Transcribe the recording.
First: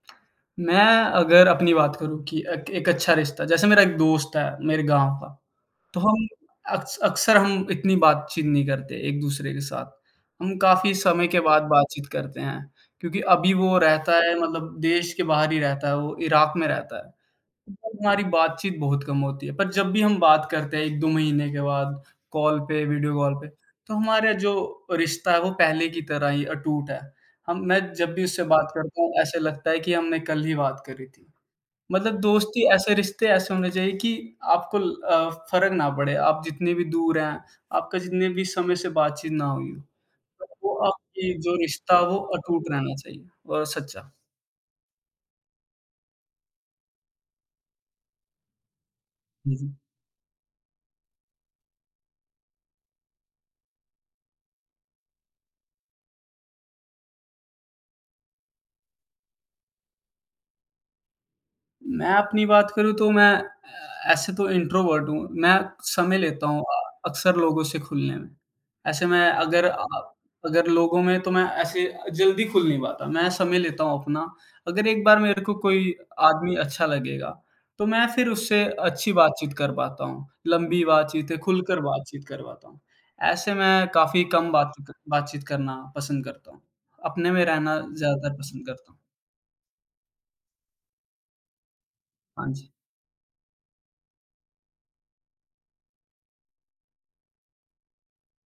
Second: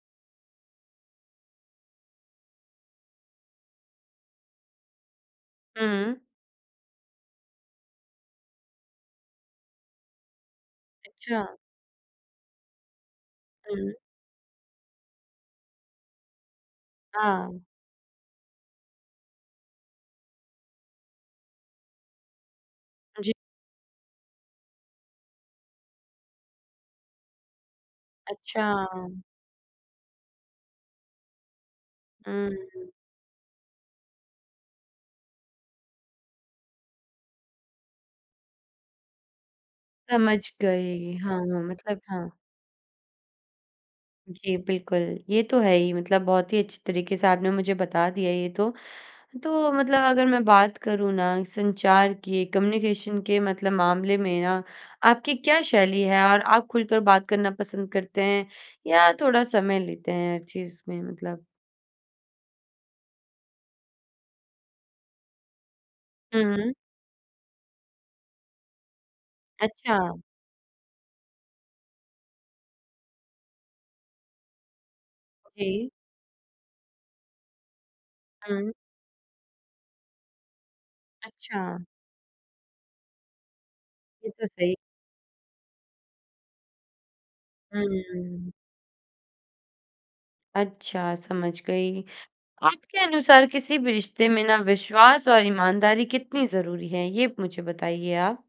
मैं अगर अपनी बात करूँ कि एक एक अच्छा रिश्ता, जैसे मेरा एक दोस्त है, मेरे गाँव का, तो हुँ। हम अक्स अक़्सर हम इतनी बातचीत नहीं करते एक-दूसरे के साथ। हम काफ़ी समय के अच्छा। बाद बातचीत करते हैं क्योंकि अभी वो हुँ। रहता है मतलब देश के बाहर ही रहता है, वो इराक़ में रहता है हाँ। [unintelligible] हमारी बातचीत बहुत कम होती है। पर जब भी हम बात करते हैं 1-2 महीने के बाद कॉल पे, वीडियो जी। कॉल पे, तो हमारा जो रिश्ता है वो पहले की तरह ही अटूट है। हम मैं जब भी उससे बात करता हूँ, अच्छा। ऐसे लगता है कि हमने कल ही बात करी थी। मतलब दोस्ती हुँ। ऐसे, रिश्ते ऐसे होने चाहिए कि आपको ल अ, फ़र्क ना पड़े, आप जितनी भी दूर हैं, आपका जितने भी समय से बातचीत ना हुई हो, समझ पर वो गई। आपकी हाँ, जो हाँ। रिश्ता मतलब हो हाँ। अटूट रहना चाहिए और सच्चा। जी बिल्कुल। ये तो है ही मतलब बहुत ही अच्छी तरीक़े से आपने मुझे बता दिया ये तो। हुँ, हुँ। तो मतलब अगर मैं बात करूँ ना संचार की, कम्युनिकेशन के मतलब मामले में ना, आपकी क्या शैली है और आप ख़ुलकर बात करना पसंद करते हैं या थोड़ा समय लेते हैं हर चीज़ में मतलब? मैं अपनी बात करूँ तो मैं अ, ऐसे तो इंट्रोवर्ट हूँ। मैं समय हुँ, लेता हूँ हुँ। अ अक़्सर लोगों से खुलनें में। ऐसे मैं अगर अ अ, अच्छा। अगर लोगों में तो मैं ऐसे जल्दी ख़ुल नहीं पाता मैं समय लेता हूँ अपना। अगर एक बार मेरे को जी। कोई आदमी अच्छा लगेगा तो मैं फिर उससे हुँ। अच्छी बातचीत कर पाता हूँ, लंबी बातचीतें, ख़ुलकर अच्छा। बातचीत कर पाता हूँ। ऐसे मैं काफ़ी ये तो कम बात सही त बातचीत करना पसंद करता हूँ। अपने में रहना ज़्यादातर हुँ। पसंद करता हूँ। अच्छा, समझ गई। हाँ जी। आपके अनुसार किसी भी रिश्तें में ना विश्वास और ईमानदारी कितनी ज़रूरी है? ये मुझे बताइए आप।